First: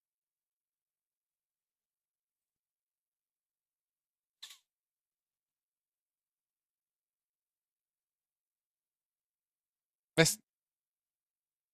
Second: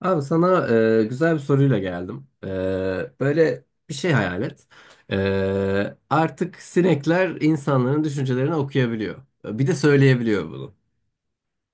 Abi sana güzel bir soruyla geldim. Böyle bir şey hayal et. Artık sinekler insanların düşüncelerini okuyabiliyor. Bir de Mes söyleyebiliyor bunu.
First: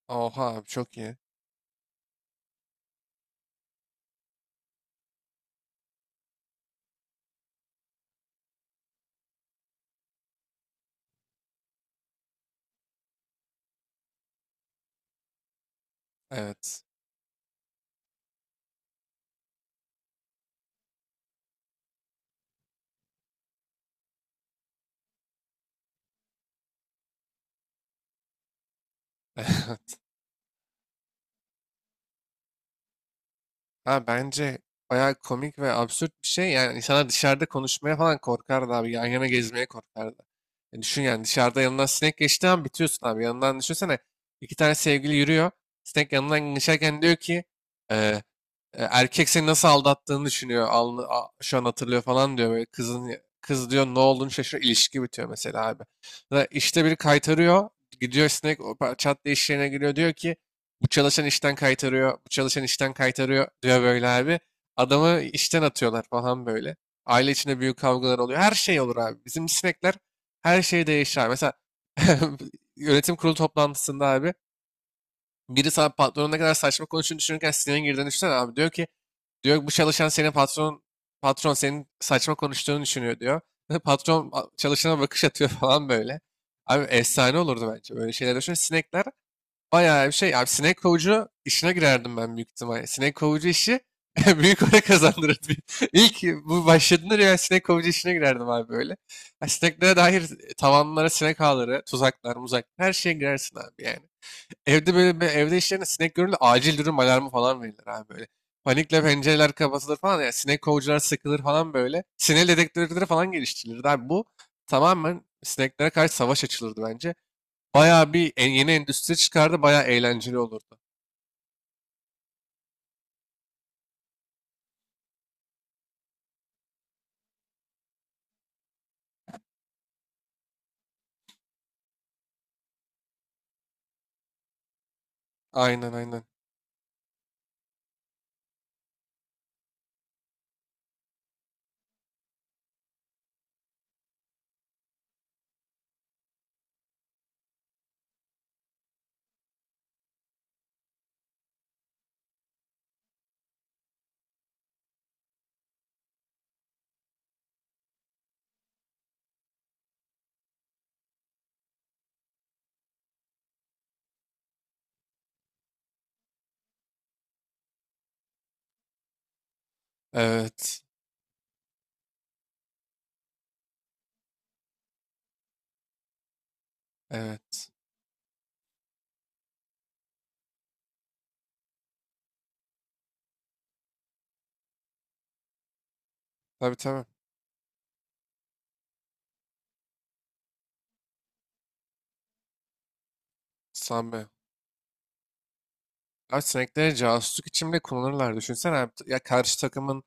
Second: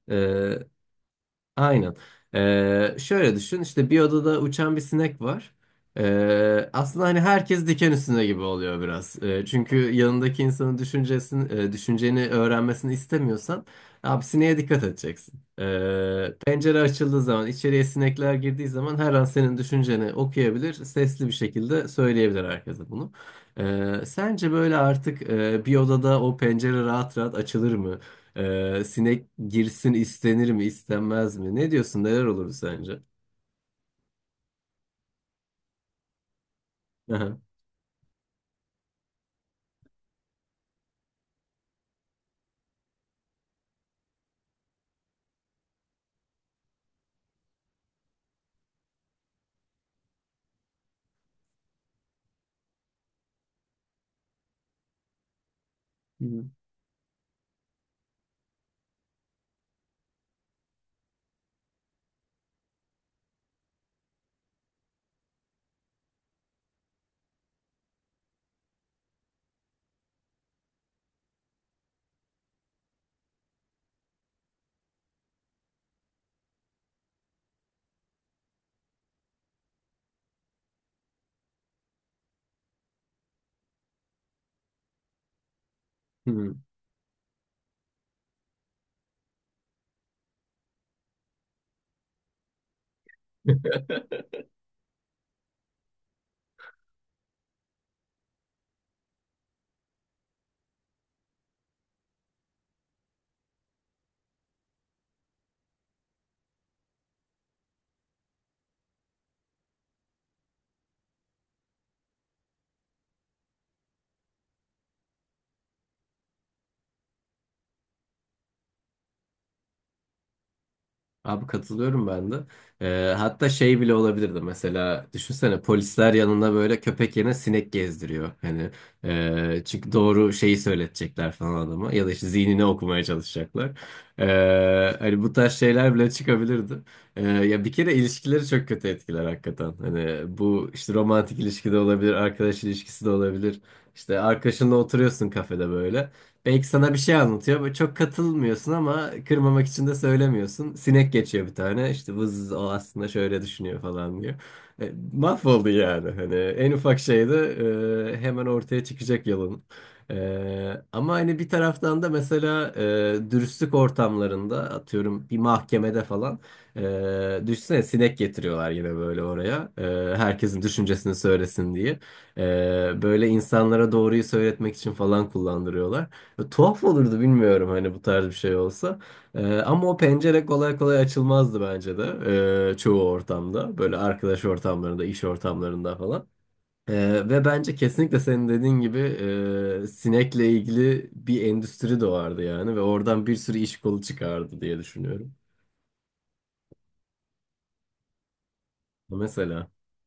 Oha çok iyi. Aynen. Şöyle düşün işte bir odada uçan bir sinek var. Aslında hani herkes diken üstünde gibi oluyor biraz. Çünkü yanındaki insanın düşüncesini, düşünceni öğrenmesini istemiyorsan abi sineğe dikkat edeceksin. Pencere Evet. açıldığı zaman içeriye sinekler girdiği zaman her an senin düşünceni okuyabilir. Sesli bir şekilde söyleyebilir herkese bunu. Sence böyle artık bir odada o pencere rahat rahat açılır mı? Sinek girsin Evet. istenir mi istenmez mi? Ne diyorsun neler olur sence? Ha Bence bayağı komik ve absürt bir şey. Yani insanlar Aha. dışarıda konuşmaya falan korkardı abi. Yan yana gezmeye korkardı. E düşün yani dışarıda yanından sinek geçti an bitiyorsun abi. Yanından düşünsene iki tane sevgili yürüyor. Sinek yanından geçerken diyor ki e, Erkek seni nasıl aldattığını düşünüyor. Şu an hatırlıyor falan diyor. Böyle kız diyor, ne olduğunu şaşırıyor. İlişki bitiyor mesela abi. Hı Da işte biri kaytarıyor. Gidiyor sinek, çat diye iş yerine giriyor. Diyor ki bu çalışan işten kaytarıyor. Bu çalışan işten kaytarıyor diyor böyle abi. Adamı işten atıyorlar falan böyle. Aile içinde büyük kavgalar oluyor. Her şey olur abi. Bizim sinekler, her şey değişir abi. Mesela yönetim kurulu toplantısında abi, biri sana patronun ne kadar saçma konuştuğunu düşünürken sinirin girdiğini düşünsene abi. Diyor ki, bu çalışan senin patron senin saçma konuştuğunu düşünüyor diyor. Patron çalışana bakış atıyor falan böyle. hı. Abi efsane olurdu bence, böyle şeyler düşün. Sinekler bayağı bir şey. Abi sinek kovucu işine girerdim ben büyük ihtimalle. Sinek kovucu işi büyük para kazandırırdı. İlk bu başladığında ya sinek kovucu işine girerdim abi böyle. Ya sineklere dair tavanlara sinek ağları, tuzaklar, muzak, her şeye girersin abi yani. Evde böyle evde işlerinde sinek görülür, acil durum alarmı falan verilir abi böyle. Panikle pencereler kapatılır falan, ya sinek kovucular sıkılır falan böyle. Sinek dedektörleri falan geliştirilirdi abi. Bu tamamen sineklere karşı savaş açılırdı bence. Bayağı bir yeni endüstri çıkardı, bayağı eğlenceli olurdu. Abi katılıyorum ben de. Hatta şey bile olabilirdi mesela düşünsene polisler yanında böyle köpek yerine sinek gezdiriyor. Hani çünkü doğru şeyi söyletecekler falan adama ya da işte zihnini okumaya çalışacaklar. Hani bu tarz Aynen şeyler bile aynen. çıkabilirdi. Ya bir kere ilişkileri çok kötü etkiler hakikaten. Hani bu işte romantik ilişki de olabilir, arkadaş ilişkisi de olabilir. İşte arkadaşınla oturuyorsun kafede böyle. Belki sana bir şey anlatıyor. Böyle çok katılmıyorsun ama kırmamak için de söylemiyorsun. Sinek geçiyor bir tane. İşte vız o aslında şöyle düşünüyor falan diyor. Mahvoldu yani. Hani en ufak şeyde hemen ortaya çıkacak yalın. Ama hani bir taraftan da mesela dürüstlük ortamlarında atıyorum bir mahkemede falan düşünsene sinek getiriyorlar yine böyle oraya. Herkesin Evet. düşüncesini söylesin diye. E, Böyle insanlara doğruyu söyletmek için falan kullandırıyorlar. Ve tuhaf olurdu Evet. bilmiyorum hani bu tarz bir şey olsa. Ama o pencere kolay kolay açılmazdı bence de çoğu ortamda. Böyle arkadaş ortamlarında, iş ortamlarında falan. Tabii tabii. Ve bence kesinlikle senin dediğin gibi sinekle ilgili bir endüstri doğardı yani. Ve oradan bir sürü iş kolu Sami. çıkardı diye düşünüyorum. Abi sinekleri casusluk için bile kullanırlar. Düşünsene abi. Ya karşı Mesela. takımın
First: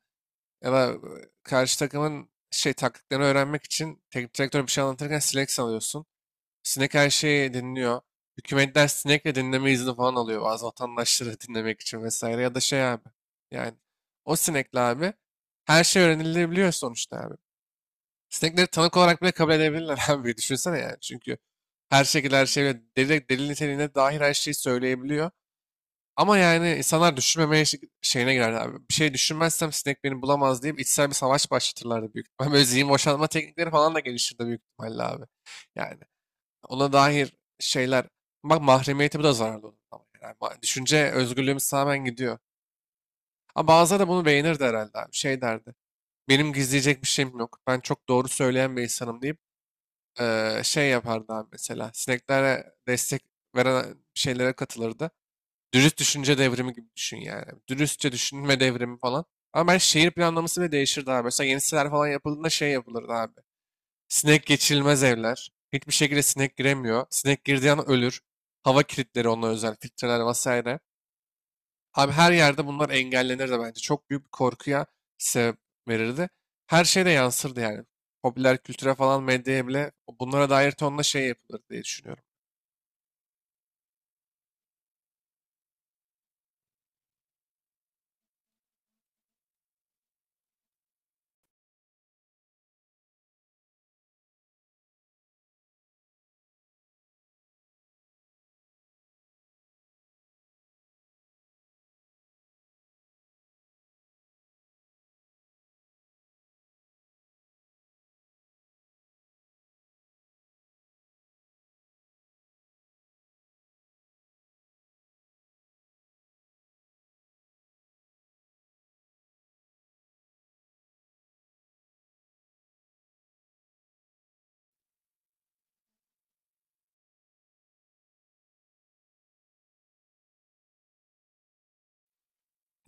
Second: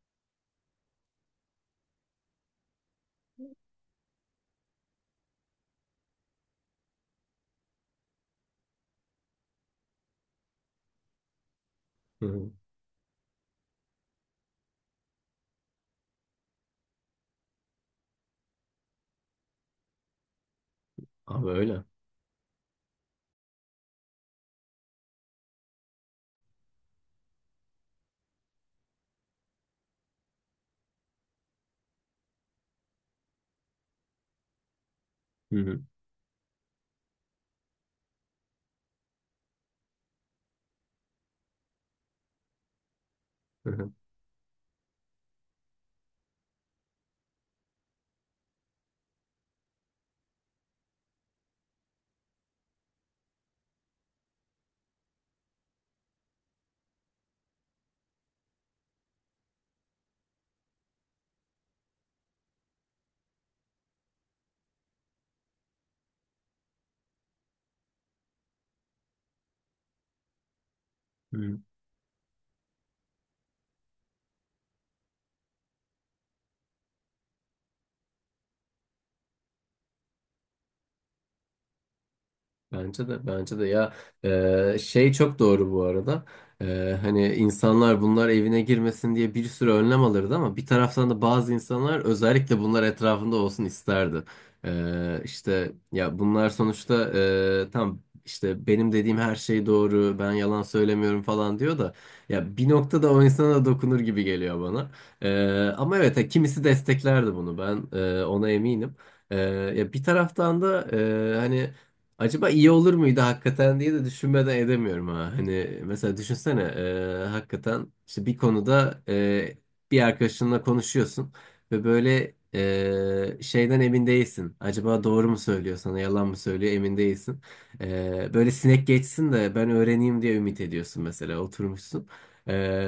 ya da e, Karşı takımın şey, taktiklerini öğrenmek için teknik direktör bir şey anlatırken sinek sanıyorsun. Sinek her şeyi dinliyor. Hükümetler sinekle dinleme izni falan alıyor, bazı vatandaşları dinlemek için Hı vesaire. hı. Ya da şey abi. Yani o sinekle abi her şey öğrenilebiliyor sonuçta abi. Sinekleri tanık olarak bile kabul edebilirler abi. Düşünsene yani. Çünkü Abi öyle. her şekilde her şeyle delil, delil niteliğine dair her şeyi söyleyebiliyor. Ama yani insanlar düşünmemeye şeyine girer abi. Bir şey düşünmezsem sinek beni bulamaz deyip içsel bir savaş başlatırlardı büyük ihtimalle. Böyle zihin boşaltma teknikleri falan da gelişirdi büyük ihtimalle abi. Hı. Yani ona dair şeyler, bak mahremiyeti bu da zararlı olur, ama yani düşünce özgürlüğümüz tamamen gidiyor. Ama Hı hı. bazıları da bunu beğenirdi herhalde abi. Şey derdi. Benim gizleyecek bir şeyim yok. Ben çok doğru söyleyen bir insanım deyip şey yapardı abi mesela. Sineklere destek veren şeylere katılırdı. Dürüst düşünce devrimi gibi düşün yani. Dürüstçe düşünme devrimi falan. Ama ben şehir planlaması bile değişirdi abi. Mesela yeni siteler falan yapıldığında şey yapılırdı abi. Sinek geçirilmez evler. Hiçbir şekilde sinek giremiyor. Sinek girdiği an ölür. Hava kilitleri onunla özel, filtreler vesaire. Hı hı. Abi her yerde bunlar engellenir de bence. Çok büyük bir korkuya sebep verirdi. Her şeye de yansırdı yani. Popüler kültüre falan, medyaya bile, bunlara dair tonla şey yapılır diye düşünüyorum. Bence de, bence de, ya, şey çok doğru bu arada. Hani insanlar bunlar evine girmesin diye bir sürü önlem alırdı ama bir taraftan da bazı insanlar özellikle bunlar etrafında olsun isterdi. İşte ya bunlar sonuçta tam işte benim dediğim her şey doğru ben yalan söylemiyorum falan diyor da ya bir noktada o insana da dokunur gibi geliyor bana. E, Ama evet ha, kimisi desteklerdi bunu ben, ona eminim. Ya bir taraftan da hani acaba iyi olur muydu hakikaten diye de düşünmeden edemiyorum ha. Hani mesela düşünsene hakikaten işte bir konuda bir arkadaşınla konuşuyorsun ve böyle şeyden emin değilsin. Acaba doğru mu söylüyor sana yalan mı söylüyor emin değilsin. Böyle sinek geçsin de ben öğreneyim diye ümit ediyorsun mesela oturmuşsun.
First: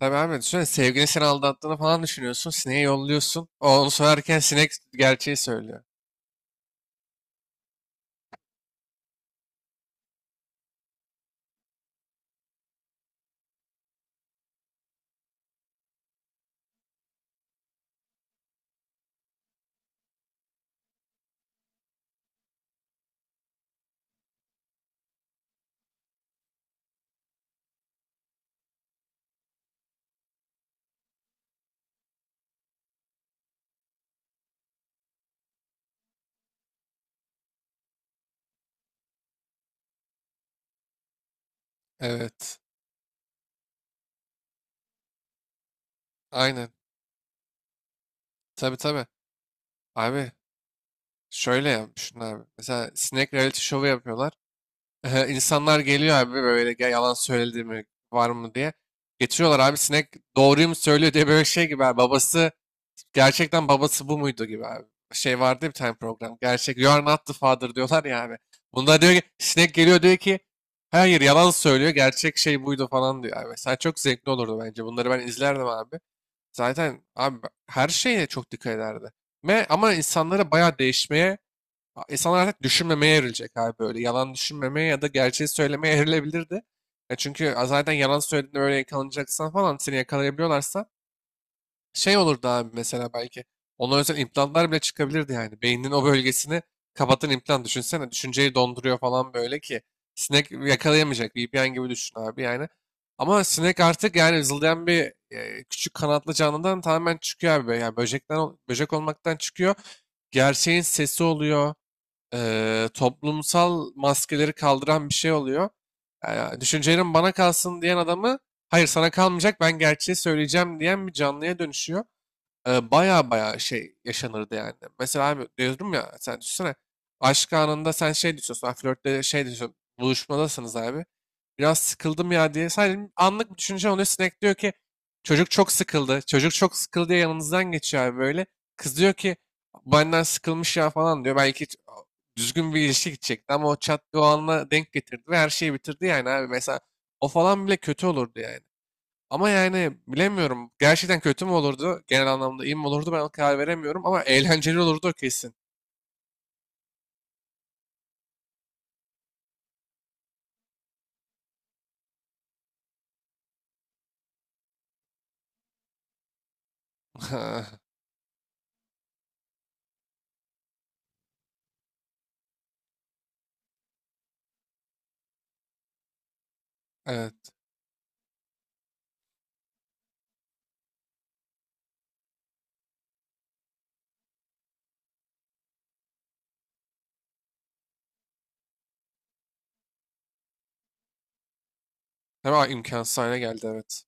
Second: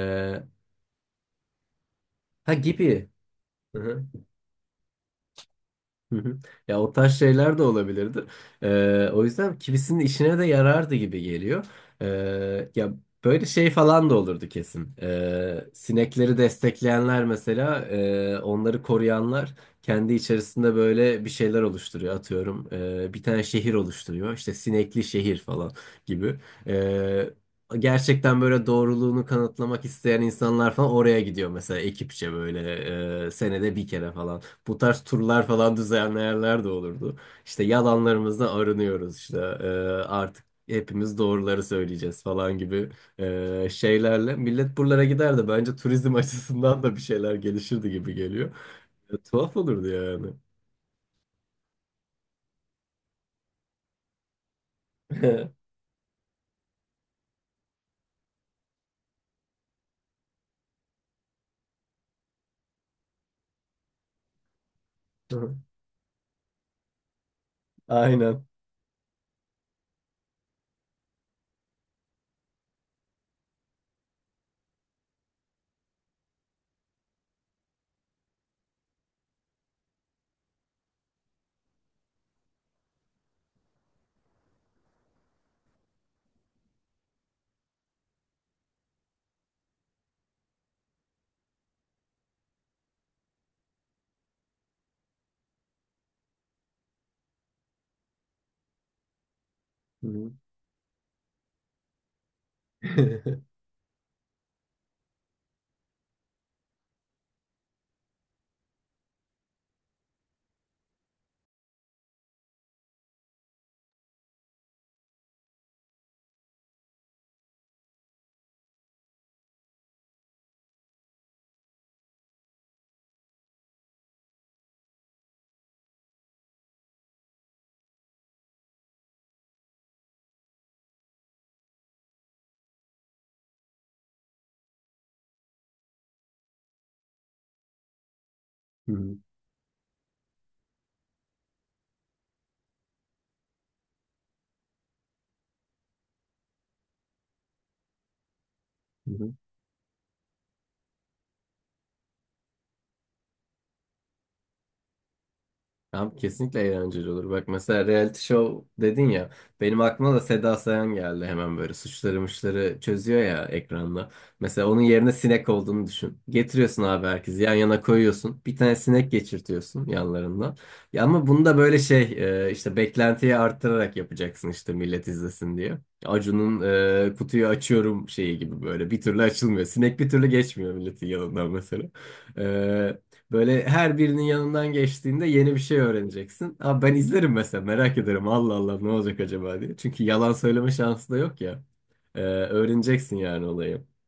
Tabii abi, düşünsene sevgilin seni aldattığını falan düşünüyorsun. ha Sineği gibi. yolluyorsun. O Hı onu hı. söylerken sinek gerçeği söylüyor. Hı hı. Ya o tarz şeyler de olabilirdi. O yüzden kimisinin işine de yarardı gibi geliyor. Ya böyle şey falan da olurdu kesin. Sinekleri destekleyenler mesela, onları koruyanlar kendi içerisinde böyle bir şeyler oluşturuyor. Atıyorum, bir tane şehir oluşturuyor. İşte sinekli şehir falan gibi. Ee, Gerçekten böyle doğruluğunu kanıtlamak isteyen insanlar falan oraya gidiyor mesela ekipçe böyle senede bir kere falan. Bu tarz turlar falan düzenleyenler de olurdu. İşte yalanlarımızdan arınıyoruz işte artık hepimiz doğruları söyleyeceğiz falan Evet. gibi şeylerle. Millet buralara giderdi. Bence turizm Aynen. açısından da bir şeyler gelişirdi gibi geliyor. Tabii tabii. Tuhaf olurdu yani. Abi şöyle yapmışsın abi. Mesela sinek reality show'u yapıyorlar. İnsanlar geliyor abi böyle, "Ya yalan söyledi mi var mı" diye. Getiriyorlar abi, sinek doğruyu mu söylüyor diye, böyle şey gibi abi. Gerçekten babası bu muydu gibi abi. Şey vardı ya bir tane program. Gerçek you are not the father diyorlar ya abi. Aynen. Bunda diyor ki, sinek geliyor diyor ki, hayır yalan söylüyor, gerçek şey buydu falan diyor abi. Mesela çok zevkli olurdu bence. Bunları ben izlerdim abi. Zaten abi her şeye çok dikkat ederdi. Ve, ama insanlara bayağı değişmeye A- İnsanlar artık düşünmemeye evrilecek abi böyle. Yalan düşünmemeye ya da gerçeği söylemeye evrilebilirdi. Ya çünkü zaten yalan söylediğinde böyle yakalanacaksan falan, seni yakalayabiliyorlarsa şey olurdu abi mesela, belki. Ona özel implantlar bile çıkabilirdi yani. Beyninin o bölgesini kapatan implant düşünsene. Düşünceyi donduruyor falan böyle ki. Hı hı. Sinek yakalayamayacak. VPN gibi düşün abi yani. Ama sinek artık yani zıldayan bir küçük kanatlı canlıdan tamamen çıkıyor abi. Yani böcekten, böcek olmaktan çıkıyor. Gerçeğin sesi oluyor, toplumsal maskeleri kaldıran bir şey oluyor. Yani düşüncelerin bana kalsın diyen adamı, hayır sana kalmayacak ben gerçeği söyleyeceğim diyen bir canlıya dönüşüyor. Baya baya şey yaşanırdı yani. Mesela abi diyorum ya, sen düşünsene, aşk anında sen şey diyorsun, flörtte şey diyorsun, buluşmadasınız abi, biraz sıkıldım ya diye. Sadece anlık bir düşünce oluyor. Sinek diyor ki çocuk çok sıkıldı. Çocuk çok sıkıldı diye yanınızdan geçiyor abi böyle. Hı Kız diyor hı. ki benden sıkılmış ya falan diyor. Düzgün bir ilişki gidecekti ama o çat o anla denk getirdi ve her şeyi bitirdi yani abi. Mesela o falan bile kötü olurdu yani. Hı hı. Ama yani bilemiyorum. Gerçekten kötü mü olurdu? Genel anlamda iyi mi olurdu? Ben karar veremiyorum ama eğlenceli olurdu o kesin. Abi kesinlikle eğlenceli olur. Bak mesela reality show dedin ya. Benim aklıma da Seda Sayan geldi hemen böyle suçları muçları çözüyor ya ekranda. Mesela onun yerine sinek olduğunu düşün. Getiriyorsun abi herkesi yan yana koyuyorsun. Bir tane sinek geçirtiyorsun yanlarından. Ya ama bunu da böyle şey, işte beklentiyi arttırarak yapacaksın işte millet izlesin diye. Acun'un kutuyu Evet. açıyorum şeyi gibi böyle bir türlü açılmıyor. Sinek bir türlü geçmiyor milletin yanından mesela. E, Böyle her birinin yanından geçtiğinde yeni bir şey öğreneceksin. Abi ben izlerim mesela merak ederim Allah Allah ne olacak acaba diye. Çünkü yalan söyleme şansı da yok ya. Hemen Öğreneceksin imkansız hale yani geldi, olayı. evet.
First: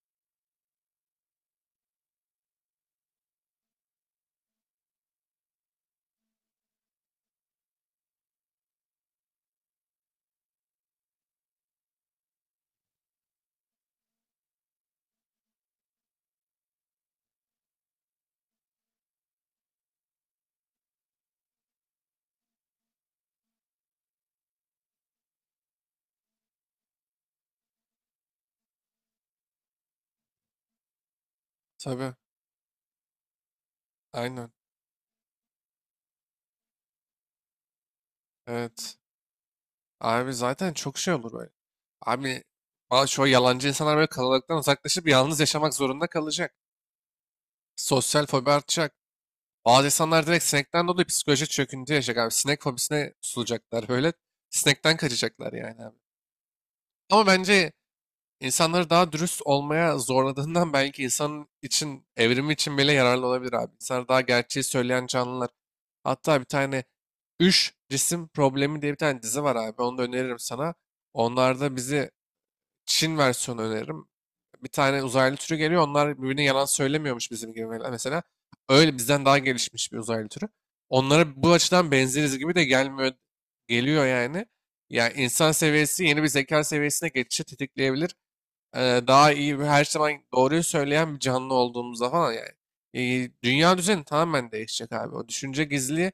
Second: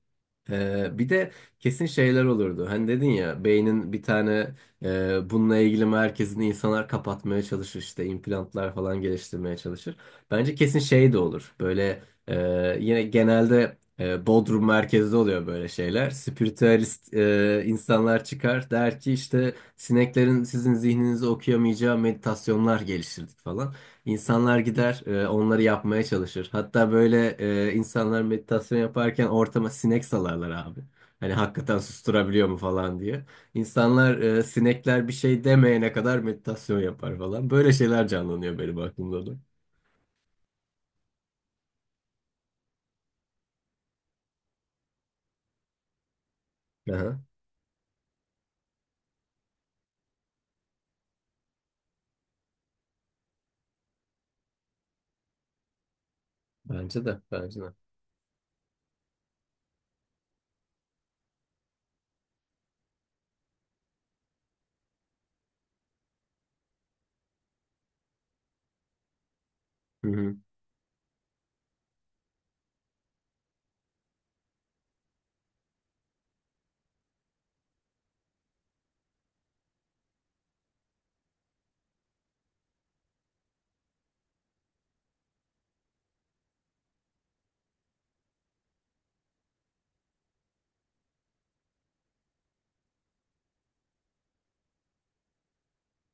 Bir de kesin şeyler olurdu. Hani dedin ya beynin bir tane bununla ilgili merkezini insanlar kapatmaya çalışır işte implantlar falan geliştirmeye çalışır. Bence kesin şey de olur. Böyle yine genelde Bodrum merkezde oluyor böyle şeyler. Spiritüalist insanlar çıkar der ki işte sineklerin sizin zihninizi okuyamayacağı meditasyonlar geliştirdik falan. İnsanlar gider, onları yapmaya çalışır. Hatta böyle insanlar meditasyon yaparken ortama sinek salarlar abi. Hani hakikaten Tabii. susturabiliyor mu falan diye. İnsanlar, Aynen. sinekler bir şey demeyene kadar meditasyon yapar falan. Böyle şeyler canlanıyor benim Evet. aklımda da. Abi zaten çok şey olur böyle. Abi bazı şu yalancı insanlar böyle kalabalıktan uzaklaşıp yalnız yaşamak zorunda kalacak. Aha, Sosyal fobi artacak. Bazı insanlar direkt sinekten dolayı psikolojik çöküntü yaşayacak abi. Sinek fobisine tutulacaklar böyle. Sinekten kaçacaklar yani abi. bence de, Ama bence de. bence insanları daha dürüst olmaya zorladığından belki insanın için, evrimi için bile yararlı olabilir abi. İnsanlar daha gerçeği söyleyen canlılar. Hatta bir tane Üç Cisim Problemi diye bir tane dizi var abi. Onu da Hı hı, öneririm sana. Onlarda bizi, Çin versiyonu öneririm. Bir tane uzaylı türü geliyor. Onlar birbirine yalan söylemiyormuş bizim gibi mesela. Öyle bizden daha gelişmiş bir uzaylı türü. Onlara bu açıdan benzeriz gibi de gelmiyor, geliyor yani. Yani insan seviyesi yeni bir zeka seviyesine geçişi tetikleyebilir. Daha iyi ve her zaman doğruyu söyleyen bir canlı olduğumuzda falan yani. Dünya düzeni tamamen değişecek abi. O düşünce gizli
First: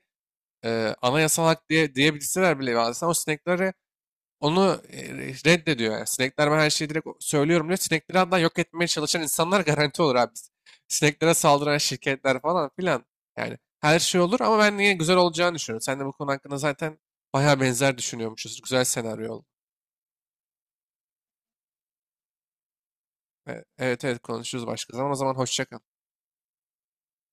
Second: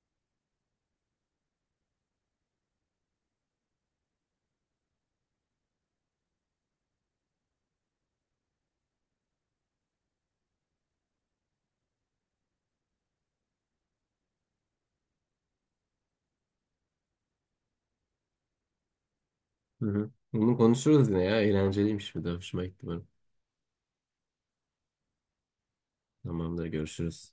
anayasal hak diye diyebilseler bile, bazen o sineklere onu reddediyor yani. Sinekler ben her şeyi direkt söylüyorum diyor. Sinekleri hatta yok etmeye çalışan insanlar garanti olur abi. Sineklere saldıran şirketler falan filan. Yani her şey olur ama ben niye güzel olacağını düşünüyorum. Sen de bu konu hakkında zaten bayağı benzer düşünüyormuşuz. Güzel senaryo oldu. hı hı. Bunu konuşuruz yine ya. Eğlenceliymiş bir de. Hoşuma gitti benim. Evet evet, konuşuruz başka zaman. O zaman hoşça kal. Tamamdır, görüşürüz.